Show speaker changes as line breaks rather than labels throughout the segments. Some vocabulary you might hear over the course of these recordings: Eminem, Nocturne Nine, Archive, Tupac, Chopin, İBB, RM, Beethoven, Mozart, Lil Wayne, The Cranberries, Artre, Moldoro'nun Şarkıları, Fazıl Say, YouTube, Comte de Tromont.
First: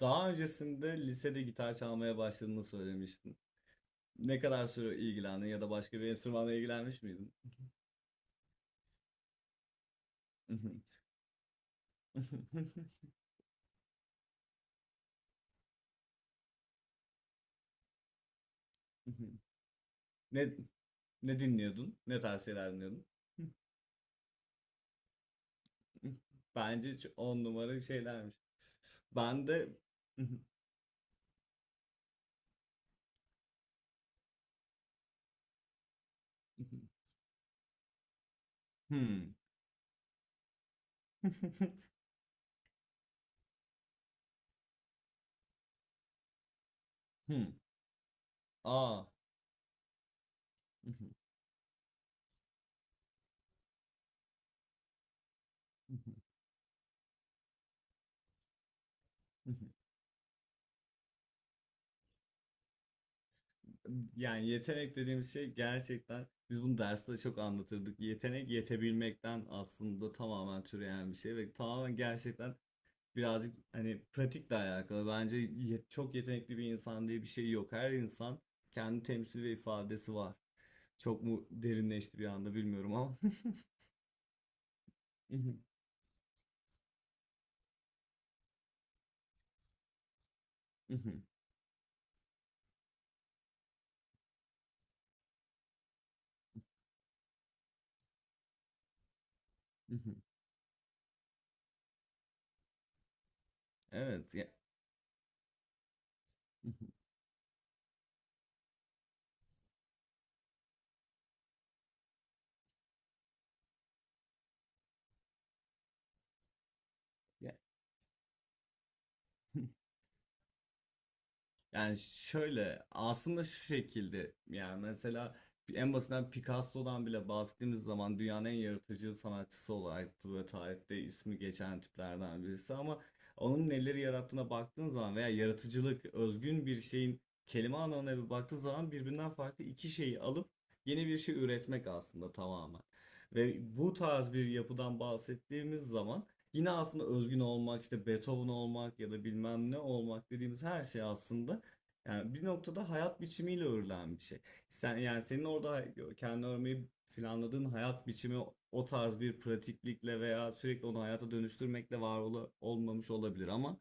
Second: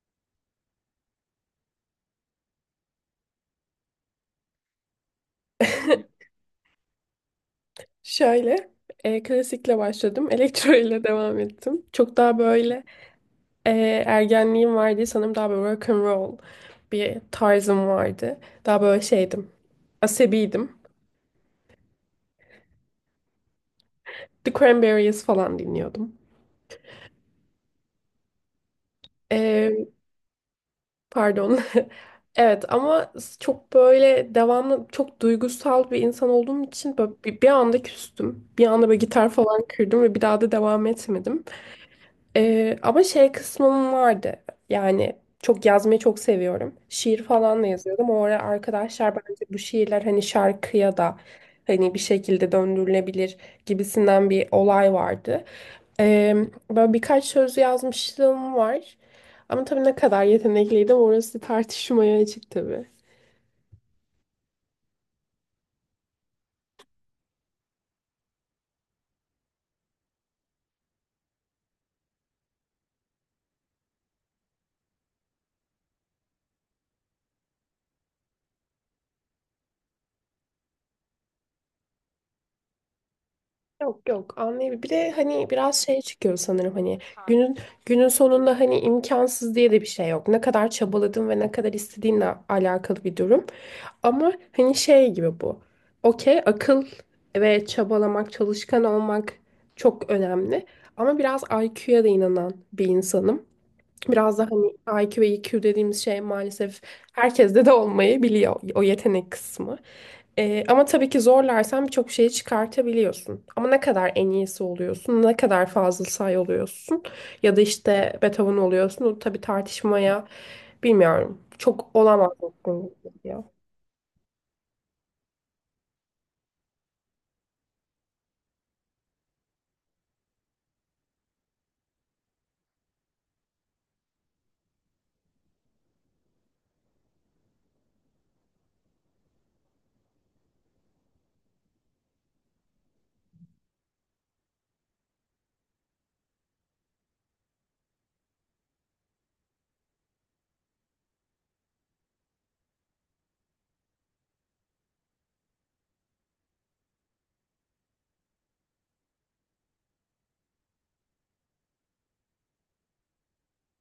Daha öncesinde lisede gitar çalmaya başladığını söylemiştin. Ne kadar süre ilgilendin ya da başka bir enstrümanla ilgilenmiş miydin?
Şöyle, klasikle başladım. Elektro ile devam ettim. Çok daha böyle e, ergenliğim vardı. Sanırım daha böyle rock and roll bir tarzım vardı. Daha böyle şeydim.
Ne
Asabiydim.
ne dinliyordun? Ne tarz şeyler dinliyordun?
The Cranberries falan dinliyordum.
Bence hiç on numara şeylermiş. Ben de
E, pardon. Evet ama çok böyle devamlı çok duygusal bir insan olduğum için böyle bir anda küstüm. Bir anda böyle gitar
hmm.
falan kırdım ve bir daha da devam etmedim. Ama şey kısmım vardı. Yani çok yazmayı çok seviyorum. Şiir
Hmm.
falan da yazıyordum. O ara
Aa.
arkadaşlar bence bu şiirler hani şarkıya da hani bir şekilde döndürülebilir gibisinden bir olay vardı. Ee, böyle birkaç söz yazmışlığım var. Ama tabii ne kadar yetenekliydim orası tartışmaya açık tabii.
Yani yetenek dediğimiz şey gerçekten biz bunu derste çok anlatırdık. Yetenek yetebilmekten aslında tamamen türeyen bir şey ve tamamen gerçekten birazcık hani pratikle alakalı. Bence çok yetenekli bir insan diye bir şey yok. Her insan kendi temsil ve ifadesi var. Çok mu derinleşti bir anda bilmiyorum ama.
Yok, yok, anlayabilirim. Bir de hani biraz şey çıkıyor sanırım hani günün günün sonunda hani imkansız diye de bir şey yok. Ne kadar çabaladın ve ne kadar istediğinle alakalı bir durum. Ama hani şey gibi bu. Okey, akıl ve çabalamak, çalışkan olmak çok önemli. Ama biraz IQ'ya da inanan bir insanım.
Evet.
Biraz da hani IQ ve EQ dediğimiz şey maalesef herkeste de olmayabiliyor o yetenek kısmı. Ama tabii ki zorlarsan birçok şeyi çıkartabiliyorsun. Ama ne kadar en iyisi oluyorsun, ne kadar Fazıl Say oluyorsun
Ya-
ya da işte Beethoven oluyorsun. O tabii tartışmaya bilmiyorum. Çok
Yani
olamaz.
şöyle aslında şu şekilde yani mesela en basitinden Picasso'dan bile bahsettiğimiz zaman dünyanın en yaratıcı sanatçısı olarak böyle tarihte ismi geçen tiplerden birisi ama onun neleri yarattığına baktığın zaman veya yaratıcılık özgün bir şeyin kelime anlamına bir baktığın zaman birbirinden farklı iki şeyi alıp yeni bir şey üretmek aslında tamamen. Ve bu tarz bir yapıdan bahsettiğimiz zaman yine aslında özgün olmak, işte Beethoven olmak ya da bilmem ne olmak dediğimiz her şey aslında yani bir noktada hayat biçimiyle örülen bir şey. Sen yani senin orada kendi örmeyi planladığın hayat biçimi o tarz bir pratiklikle veya sürekli onu hayata dönüştürmekle olmamış olabilir ama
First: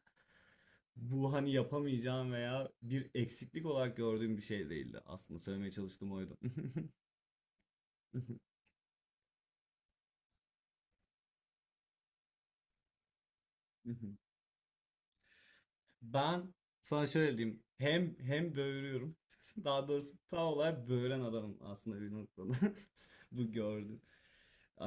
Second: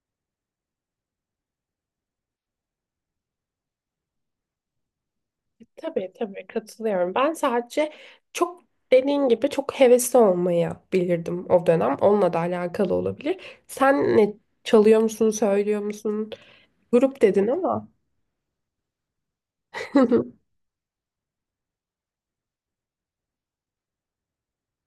bu hani yapamayacağım veya bir eksiklik olarak gördüğüm bir şey değildi. Aslında söylemeye çalıştığım
Tabii,
oydu.
tabii, katılıyorum. Ben sadece çok dediğin gibi çok hevesli olmayabilirdim o dönem. Onunla da alakalı olabilir. Sen ne çalıyor musun, söylüyor musun?
Ben sana
Grup
şöyle
dedin
diyeyim.
ama.
Hem böğürüyorum. Daha doğrusu
Hı
tam olarak böğüren adamım aslında bir noktada. Bu gördüm.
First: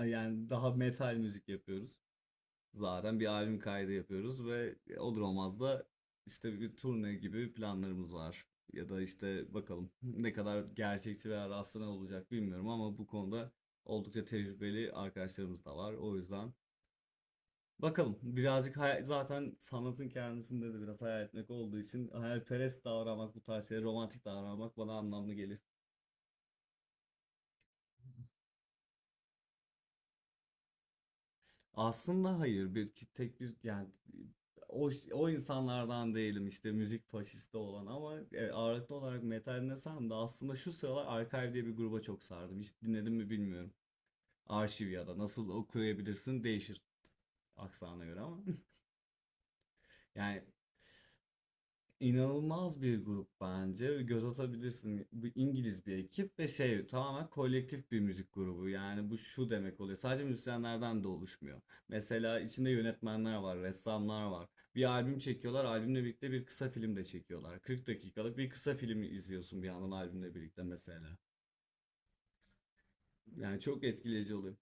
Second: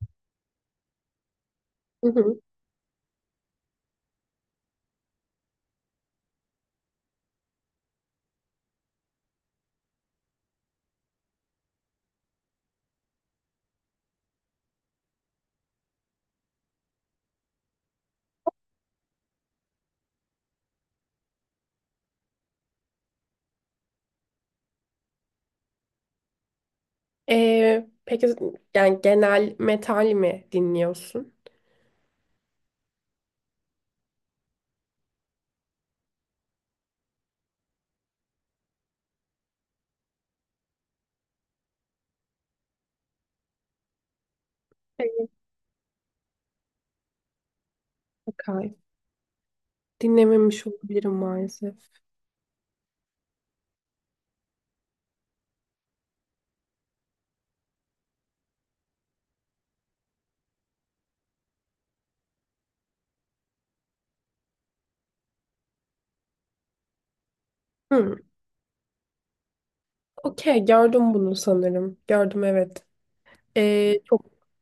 Yani daha metal müzik yapıyoruz.
hı.
Zaten bir albüm kaydı yapıyoruz ve olur olmaz da işte bir turne gibi planlarımız var. Ya da işte bakalım ne kadar gerçekçi veya rastlanan olacak bilmiyorum ama bu konuda oldukça tecrübeli arkadaşlarımız da var. O yüzden bakalım birazcık zaten sanatın kendisinde de biraz hayal etmek olduğu için hayalperest davranmak bu tarz şeylere romantik davranmak bana anlamlı geliyor.
Peki yani genel metal mi dinliyorsun?
Aslında hayır tek bir yani o insanlardan değilim işte müzik faşisti olan ama ağırlıklı olarak metal desem de aslında şu sıralar Archive diye bir gruba çok sardım. Hiç dinledim mi bilmiyorum. Arşiv ya da
Hayır.
nasıl okuyabilirsin değişir aksana göre ama
Okay.
yani
Dinlememiş olabilirim maalesef.
İnanılmaz bir grup bence. Göz atabilirsin. Bu İngiliz bir ekip ve şey tamamen kolektif bir müzik grubu. Yani bu şu demek oluyor. Sadece müzisyenlerden de oluşmuyor. Mesela içinde yönetmenler var, ressamlar var. Bir albüm çekiyorlar. Albümle birlikte bir kısa film de çekiyorlar. 40
Hı.
dakikalık bir kısa film izliyorsun bir yandan albümle birlikte
Okey, gördüm
mesela.
bunu sanırım. Gördüm, evet.
Yani çok
Ee,
etkileyici oluyor.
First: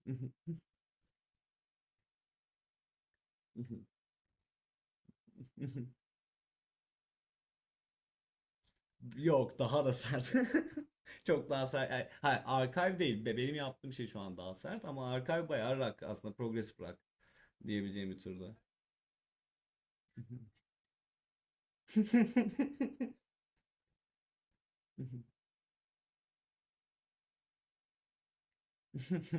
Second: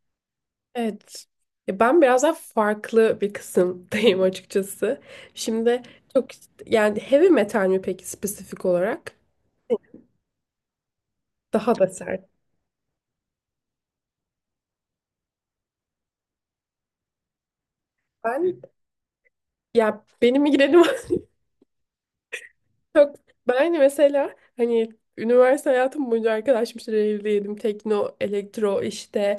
Evet. Ya ben biraz daha farklı bir kısımdayım açıkçası. Şimdi çok işte, yani heavy metal mi peki spesifik olarak?
Yok daha da sert. Çok daha
Daha da
sert. Yani,
sert.
hayır, archive değil. Benim yaptığım şey şu an daha sert ama archive bayağı rock aslında progressive rock diyebileceğim bir türde.
Ben Ya benim migrenim çok. Ben hani, mesela hani üniversite hayatım boyunca arkadaşım işte evliydim. Tekno, elektro işte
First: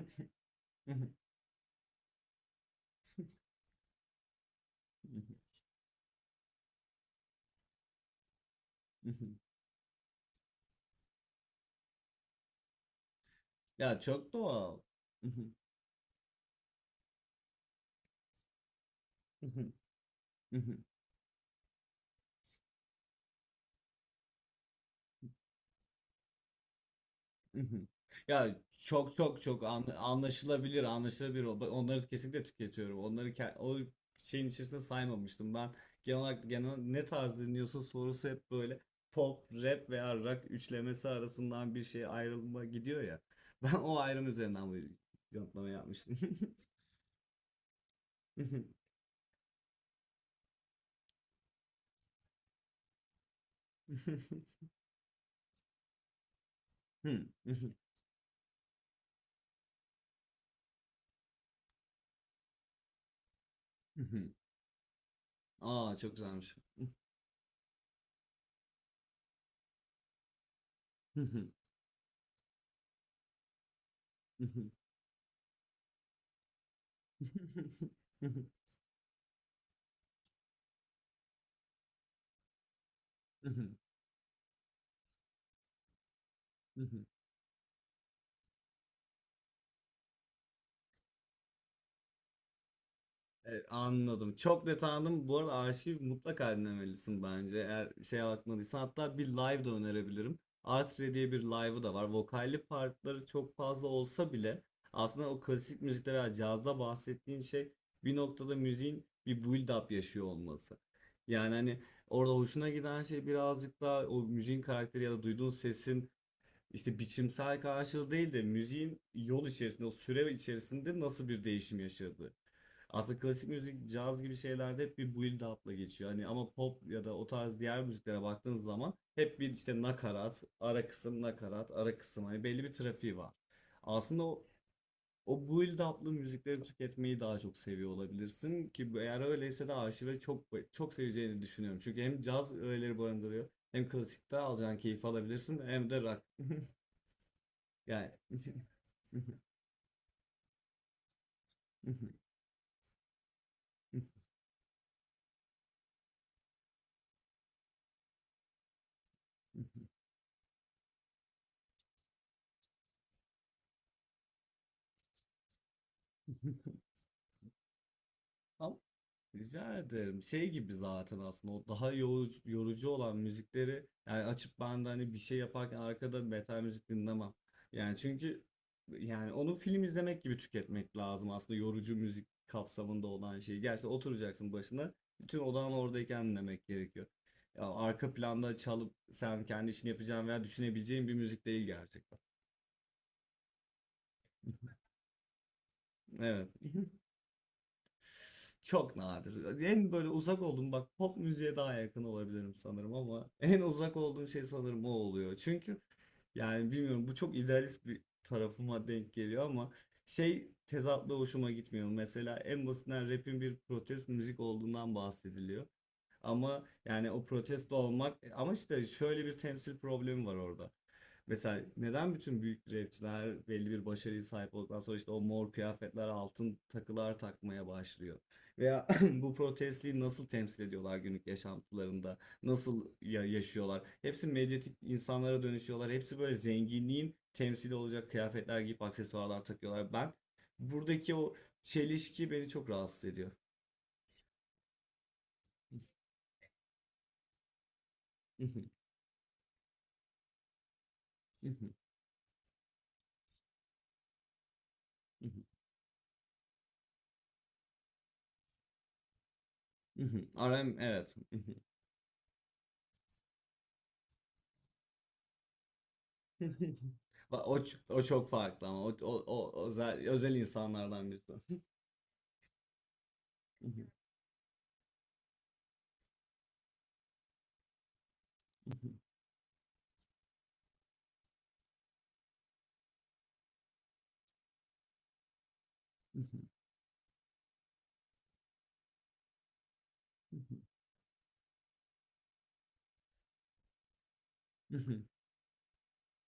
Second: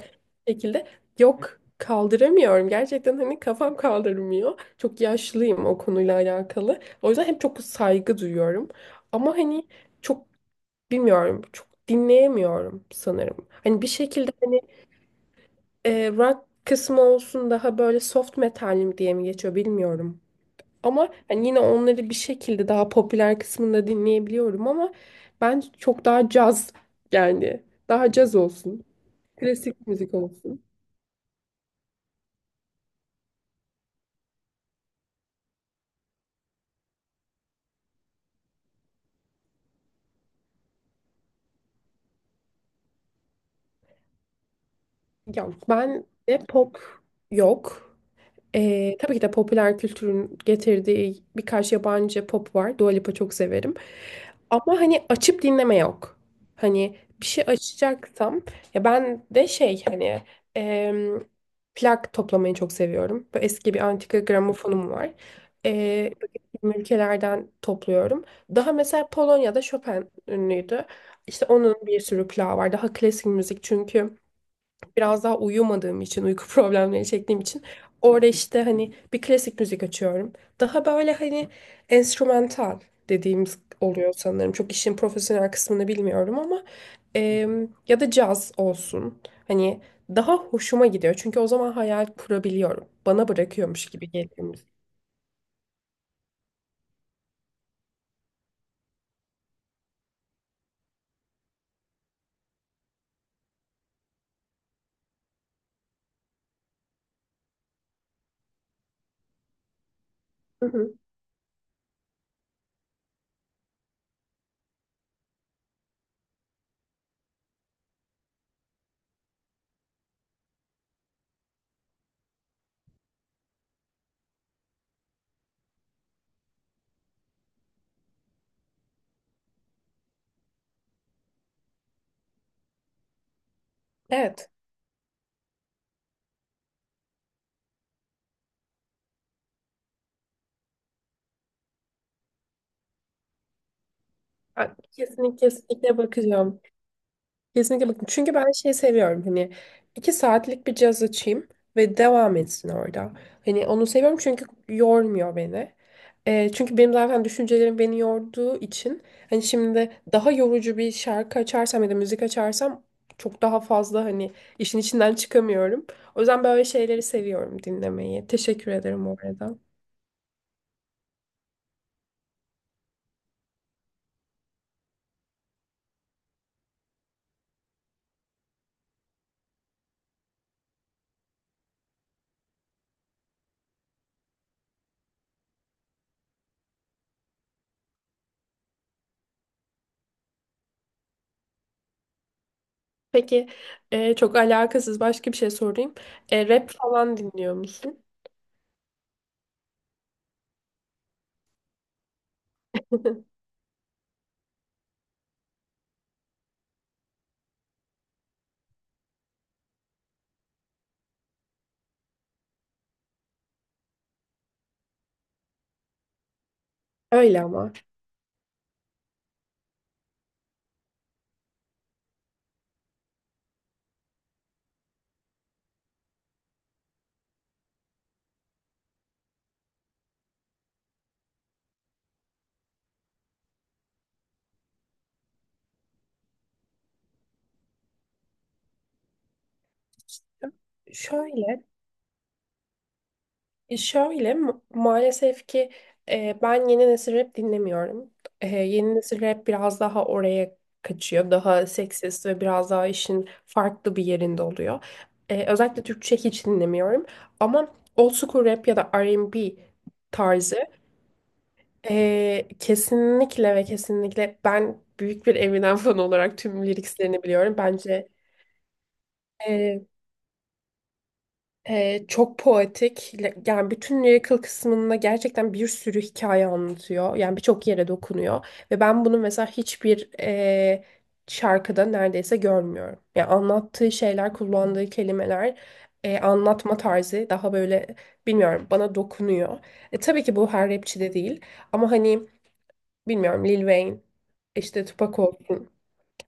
şekilde yok kaldıramıyorum. Gerçekten hani kafam kaldırmıyor. Çok yaşlıyım o konuyla alakalı. O yüzden hep çok saygı duyuyorum. Ama hani çok bilmiyorum çok dinleyemiyorum sanırım. Hani bir
Ya
şekilde
çok
hani
doğal.
rock kısmı olsun daha böyle soft metal mi diye mi geçiyor bilmiyorum. Ama hani yine onları bir şekilde daha popüler kısmında dinleyebiliyorum ama ben çok daha caz
Hı
yani
hı.
daha caz
Ya
olsun.
çok çok çok
Klasik müzik olsun.
anlaşılabilir, anlaşılabilir. Onları kesinlikle tüketiyorum. Onları o şeyin içerisinde saymamıştım. Ben genel olarak genel ne tarz dinliyorsun sorusu hep böyle pop, rap veya rock üçlemesi arasından bir şey ayrılma gidiyor ya. Ben o ayrım üzerinden bu
Ya
yanıtlama
ben
yapmıştım.
de pop yok. Tabii ki de popüler kültürün getirdiği birkaç yabancı pop var. Dua Lipa çok severim. Ama hani açıp dinleme yok. Hani bir şey açacaksam ya ben de şey hani em, plak toplamayı çok seviyorum. Böyle eski bir antika gramofonum var.
Aa
E,
çok güzelmiş.
ülkelerden topluyorum. Daha mesela Polonya'da Chopin ünlüydü. İşte onun bir sürü plağı var. Daha klasik müzik çünkü biraz daha uyumadığım için, uyku problemleri çektiğim için orada işte hani bir klasik müzik açıyorum. Daha böyle hani enstrümantal dediğimiz oluyor sanırım. Çok işin profesyonel kısmını bilmiyorum ama ya da caz olsun. Hani daha hoşuma gidiyor. Çünkü o zaman hayal kurabiliyorum. Bana
Evet,
bırakıyormuş gibi
anladım.
geliyor
Çok net
müzik.
anladım. Bu arada arşiv mutlaka dinlemelisin bence. Eğer şeye bakmadıysan hatta bir live de önerebilirim. Artre diye bir live'ı da var. Vokalli partları çok fazla olsa bile aslında o klasik müzikte veya cazda bahsettiğin şey bir noktada müziğin bir build up yaşıyor
Hı
olması.
hı.
Yani hani orada hoşuna giden şey birazcık daha o müziğin karakteri ya da duyduğun sesin işte biçimsel karşılığı değil de müziğin yol içerisinde, o süre içerisinde nasıl bir değişim yaşadığı. Aslında klasik müzik, caz gibi şeylerde hep bir build up'la geçiyor. Hani ama pop ya da o tarz diğer müziklere baktığınız zaman hep bir işte nakarat, ara kısım, nakarat, ara kısım. Hani belli bir trafiği var. Aslında
Evet.
o build up'lı müzikleri tüketmeyi daha çok seviyor olabilirsin ki eğer öyleyse de arşive çok çok seveceğini düşünüyorum. Çünkü hem caz öğeleri barındırıyor hem klasikte
Ben
alacağın keyif
kesinlikle,
alabilirsin hem
kesinlikle
de rock.
bakacağım. Kesinlikle bakın.
Yani.
Çünkü ben şey seviyorum hani iki saatlik bir caz açayım ve devam etsin orada. Hani onu seviyorum çünkü yormuyor beni. Çünkü benim zaten düşüncelerim beni yorduğu için hani şimdi daha yorucu bir şarkı açarsam ya da müzik açarsam çok daha fazla hani işin içinden çıkamıyorum. O yüzden böyle şeyleri seviyorum dinlemeyi. Teşekkür
Ama
ederim bu arada.
rica ederim. Şey gibi zaten aslında o daha yorucu, yorucu olan müzikleri yani açıp ben de hani bir şey yaparken arkada metal müzik dinlemem. Yani çünkü yani onu film izlemek gibi tüketmek lazım aslında yorucu müzik kapsamında olan şeyi. Gerçi oturacaksın başına bütün odan oradayken dinlemek gerekiyor. Ya arka planda çalıp sen kendi işini yapacağın veya düşünebileceğin bir müzik değil gerçekten.
Peki, çok alakasız başka bir şey sorayım. E,
Evet.
rap falan dinliyor musun?
Çok nadir. En böyle uzak olduğum bak pop müziğe daha yakın olabilirim sanırım ama en uzak olduğum şey sanırım o oluyor. Çünkü yani bilmiyorum bu çok idealist bir tarafıma denk geliyor ama şey tezatla hoşuma gitmiyor. Mesela en basitinden rap'in bir protest müzik olduğundan bahsediliyor. Ama yani o
Öyle ama.
protesto olmak ama işte şöyle bir temsil problemi var orada. Mesela neden bütün büyük rapçiler belli bir başarıya sahip olduktan sonra işte o mor kıyafetler, altın takılar takmaya başlıyor? Veya bu protestliği nasıl temsil ediyorlar günlük yaşantılarında? Nasıl yaşıyorlar? Hepsi medyatik insanlara dönüşüyorlar. Hepsi böyle zenginliğin temsili olacak kıyafetler giyip aksesuarlar takıyorlar. Ben buradaki o
Şöyle
çelişki beni çok rahatsız ediyor.
E, Şöyle ma- maalesef ki ben yeni nesil rap dinlemiyorum. E, yeni nesil rap biraz daha oraya kaçıyor. Daha seksist ve biraz daha işin farklı bir yerinde oluyor. Özellikle Türkçe hiç dinlemiyorum. Ama old school rap ya da R&B tarzı
RM evet.
kesinlikle ve kesinlikle ben büyük bir Eminem fanı olarak tüm liriklerini biliyorum.
O, o
Bence
çok farklı ama o
e,
özel insanlardan birisi.
Çok poetik. Yani bütün lyrical kısmında gerçekten bir sürü hikaye anlatıyor. Yani birçok yere dokunuyor. Ve ben bunu mesela hiçbir şarkıda neredeyse görmüyorum. Yani anlattığı şeyler, kullandığı kelimeler, anlatma tarzı daha böyle bilmiyorum bana dokunuyor. Tabii ki bu her rapçi de değil. Ama hani bilmiyorum Lil Wayne, işte Tupac olsun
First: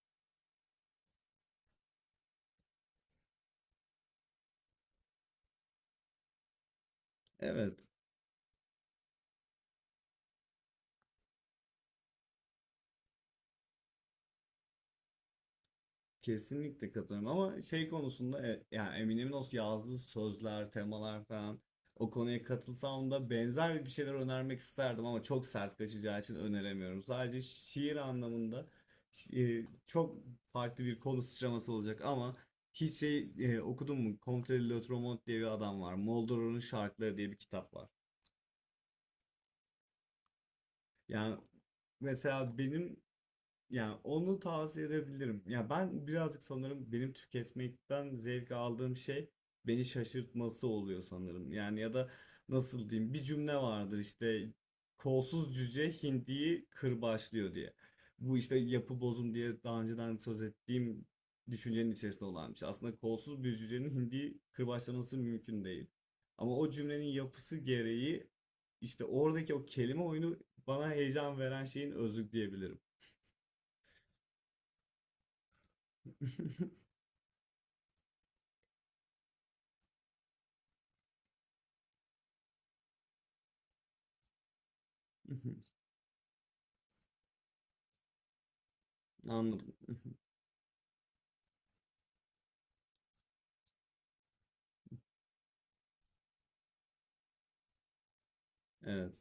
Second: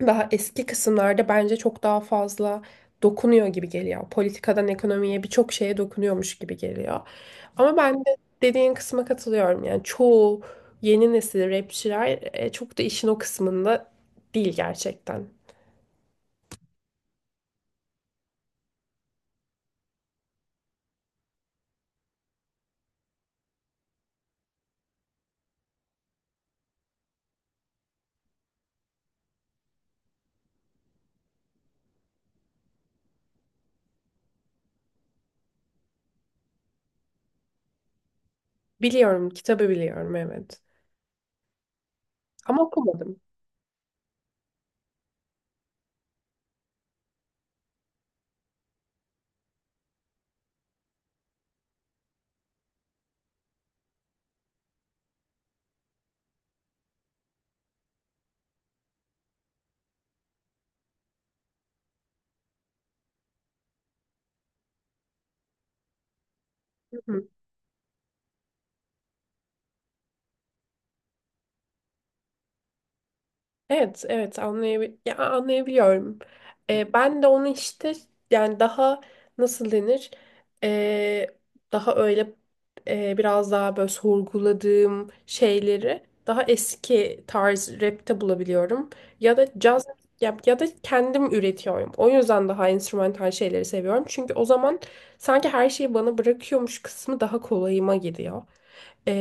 daha eski kısımlarda bence çok daha fazla dokunuyor gibi geliyor. Politikadan ekonomiye birçok şeye dokunuyormuş gibi geliyor.
Evet.
Ama ben de dediğin kısma katılıyorum. Yani çoğu yeni nesil rapçiler çok da işin o kısmında değil gerçekten.
Kesinlikle katılıyorum ama şey konusunda yani Eminem'in o yazdığı sözler, temalar falan o konuya katılsam da benzer bir şeyler önermek isterdim ama çok sert kaçacağı için öneremiyorum. Sadece şiir anlamında çok farklı bir konu sıçraması olacak ama hiç şey okudun mu? Comte de Tromont diye bir adam var. Moldoro'nun Şarkıları diye bir kitap var.
Biliyorum, kitabı biliyorum, evet.
Yani mesela
Ama
benim
okumadım.
yani onu tavsiye edebilirim. Ya ben birazcık sanırım benim tüketmekten zevk aldığım şey beni şaşırtması oluyor sanırım. Yani ya da nasıl diyeyim bir cümle vardır işte kolsuz cüce hindiyi kırbaçlıyor diye. Bu işte yapı bozum diye daha önceden söz ettiğim düşüncenin içerisinde olan bir şey. Aslında kolsuz bir cücenin hindiyi kırbaçlaması mümkün değil. Ama o cümlenin yapısı gereği işte oradaki o kelime oyunu bana heyecan veren şeyin özü diyebilirim.
Evet, evet, anlayabiliyorum. Ben de onu işte yani daha nasıl denir? Ee, daha öyle biraz daha böyle sorguladığım
Hı hı,
şeyleri daha eski tarz rapte bulabiliyorum. Ya da
anladım.
caz
Hı
ya da kendim üretiyorum. O yüzden daha enstrümantal şeyleri seviyorum. Çünkü o zaman sanki her şeyi bana bırakıyormuş kısmı daha kolayıma gidiyor.
evet.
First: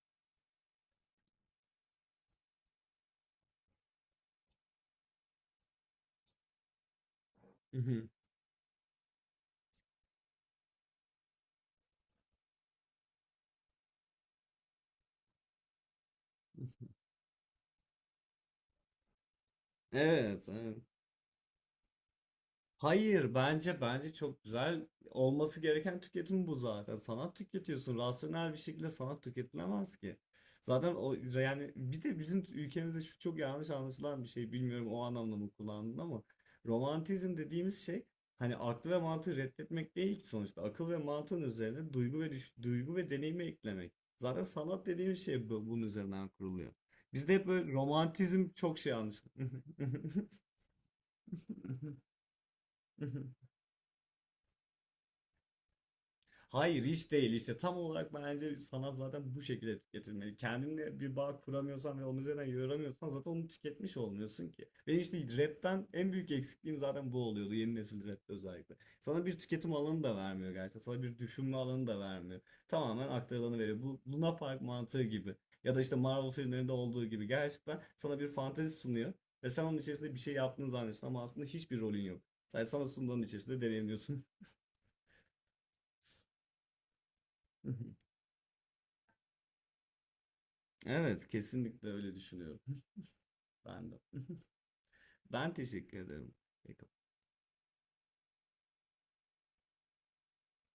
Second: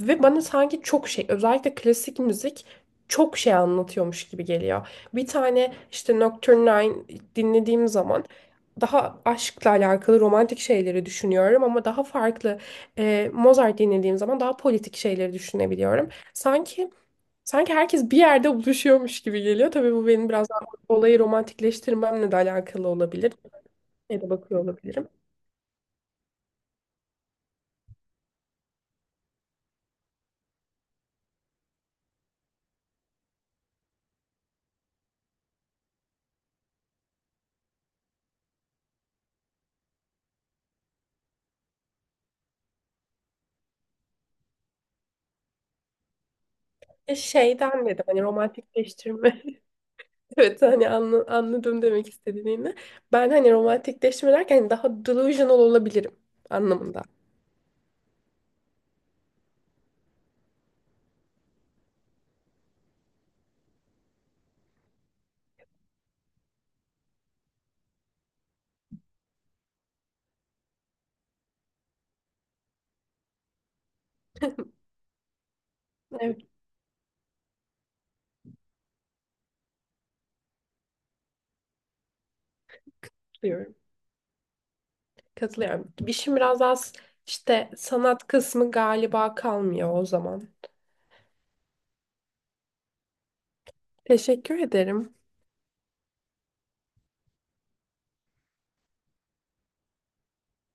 Ve bana sanki çok şey özellikle klasik müzik çok şey anlatıyormuş gibi geliyor. Bir tane işte Nocturne Nine
Hı
dinlediğim
hı,
zaman daha aşkla alakalı romantik şeyleri düşünüyorum ama daha farklı, Mozart dinlediğim zaman daha politik şeyleri düşünebiliyorum. Sanki sanki herkes bir yerde buluşuyormuş gibi geliyor. Tabii bu benim
evet,
biraz daha
evet.
olayı romantikleştirmemle de alakalı olabilir.
Hayır bence
Ya da
çok
bakıyor
güzel
olabilirim.
olması gereken tüketim bu zaten. Sanat tüketiyorsun. Rasyonel bir şekilde sanat tüketilemez ki. Zaten o yani bir de bizim ülkemizde şu çok yanlış anlaşılan bir şey. Bilmiyorum o anlamda mı kullandın ama romantizm dediğimiz şey hani aklı ve mantığı reddetmek değil ki sonuçta. Akıl ve mantığın üzerine duygu ve duygu ve deneyimi eklemek. Zaten sanat dediğimiz şey bunun üzerinden kuruluyor.
E,
Bizde hep böyle
Şeyden dedim hani
romantizm çok şey
romantikleştirme.
anlaşılıyor.
Evet, hani anladım demek istediğini. Ben hani romantikleştirme derken hani daha delusional olabilirim
Hayır
anlamında.
hiç değil işte tam olarak bence sanat zaten bu şekilde tüketilmeli. Kendinle bir bağ kuramıyorsan ve onun üzerinden yoramıyorsan zaten onu tüketmiş olmuyorsun ki. Benim işte rapten en büyük eksikliğim zaten bu oluyordu yeni nesil rapte özellikle. Sana bir tüketim alanı da vermiyor gerçekten sana bir düşünme alanı da vermiyor. Tamamen aktarılanı veriyor. Bu Luna Park mantığı gibi ya da işte Marvel
Evet,
filmlerinde olduğu gibi gerçekten sana bir fantezi sunuyor. Ve sen onun içerisinde bir şey yaptığını zannediyorsun ama aslında hiçbir rolün yok. Sadece sana sunduğun içerisinde
diyorum.
deneyimliyorsun.
Katılıyorum. İşim biraz az işte sanat kısmı galiba kalmıyor o zaman.
Evet, kesinlikle öyle düşünüyorum. Ben de.
Teşekkür ederim.
Ben teşekkür ederim.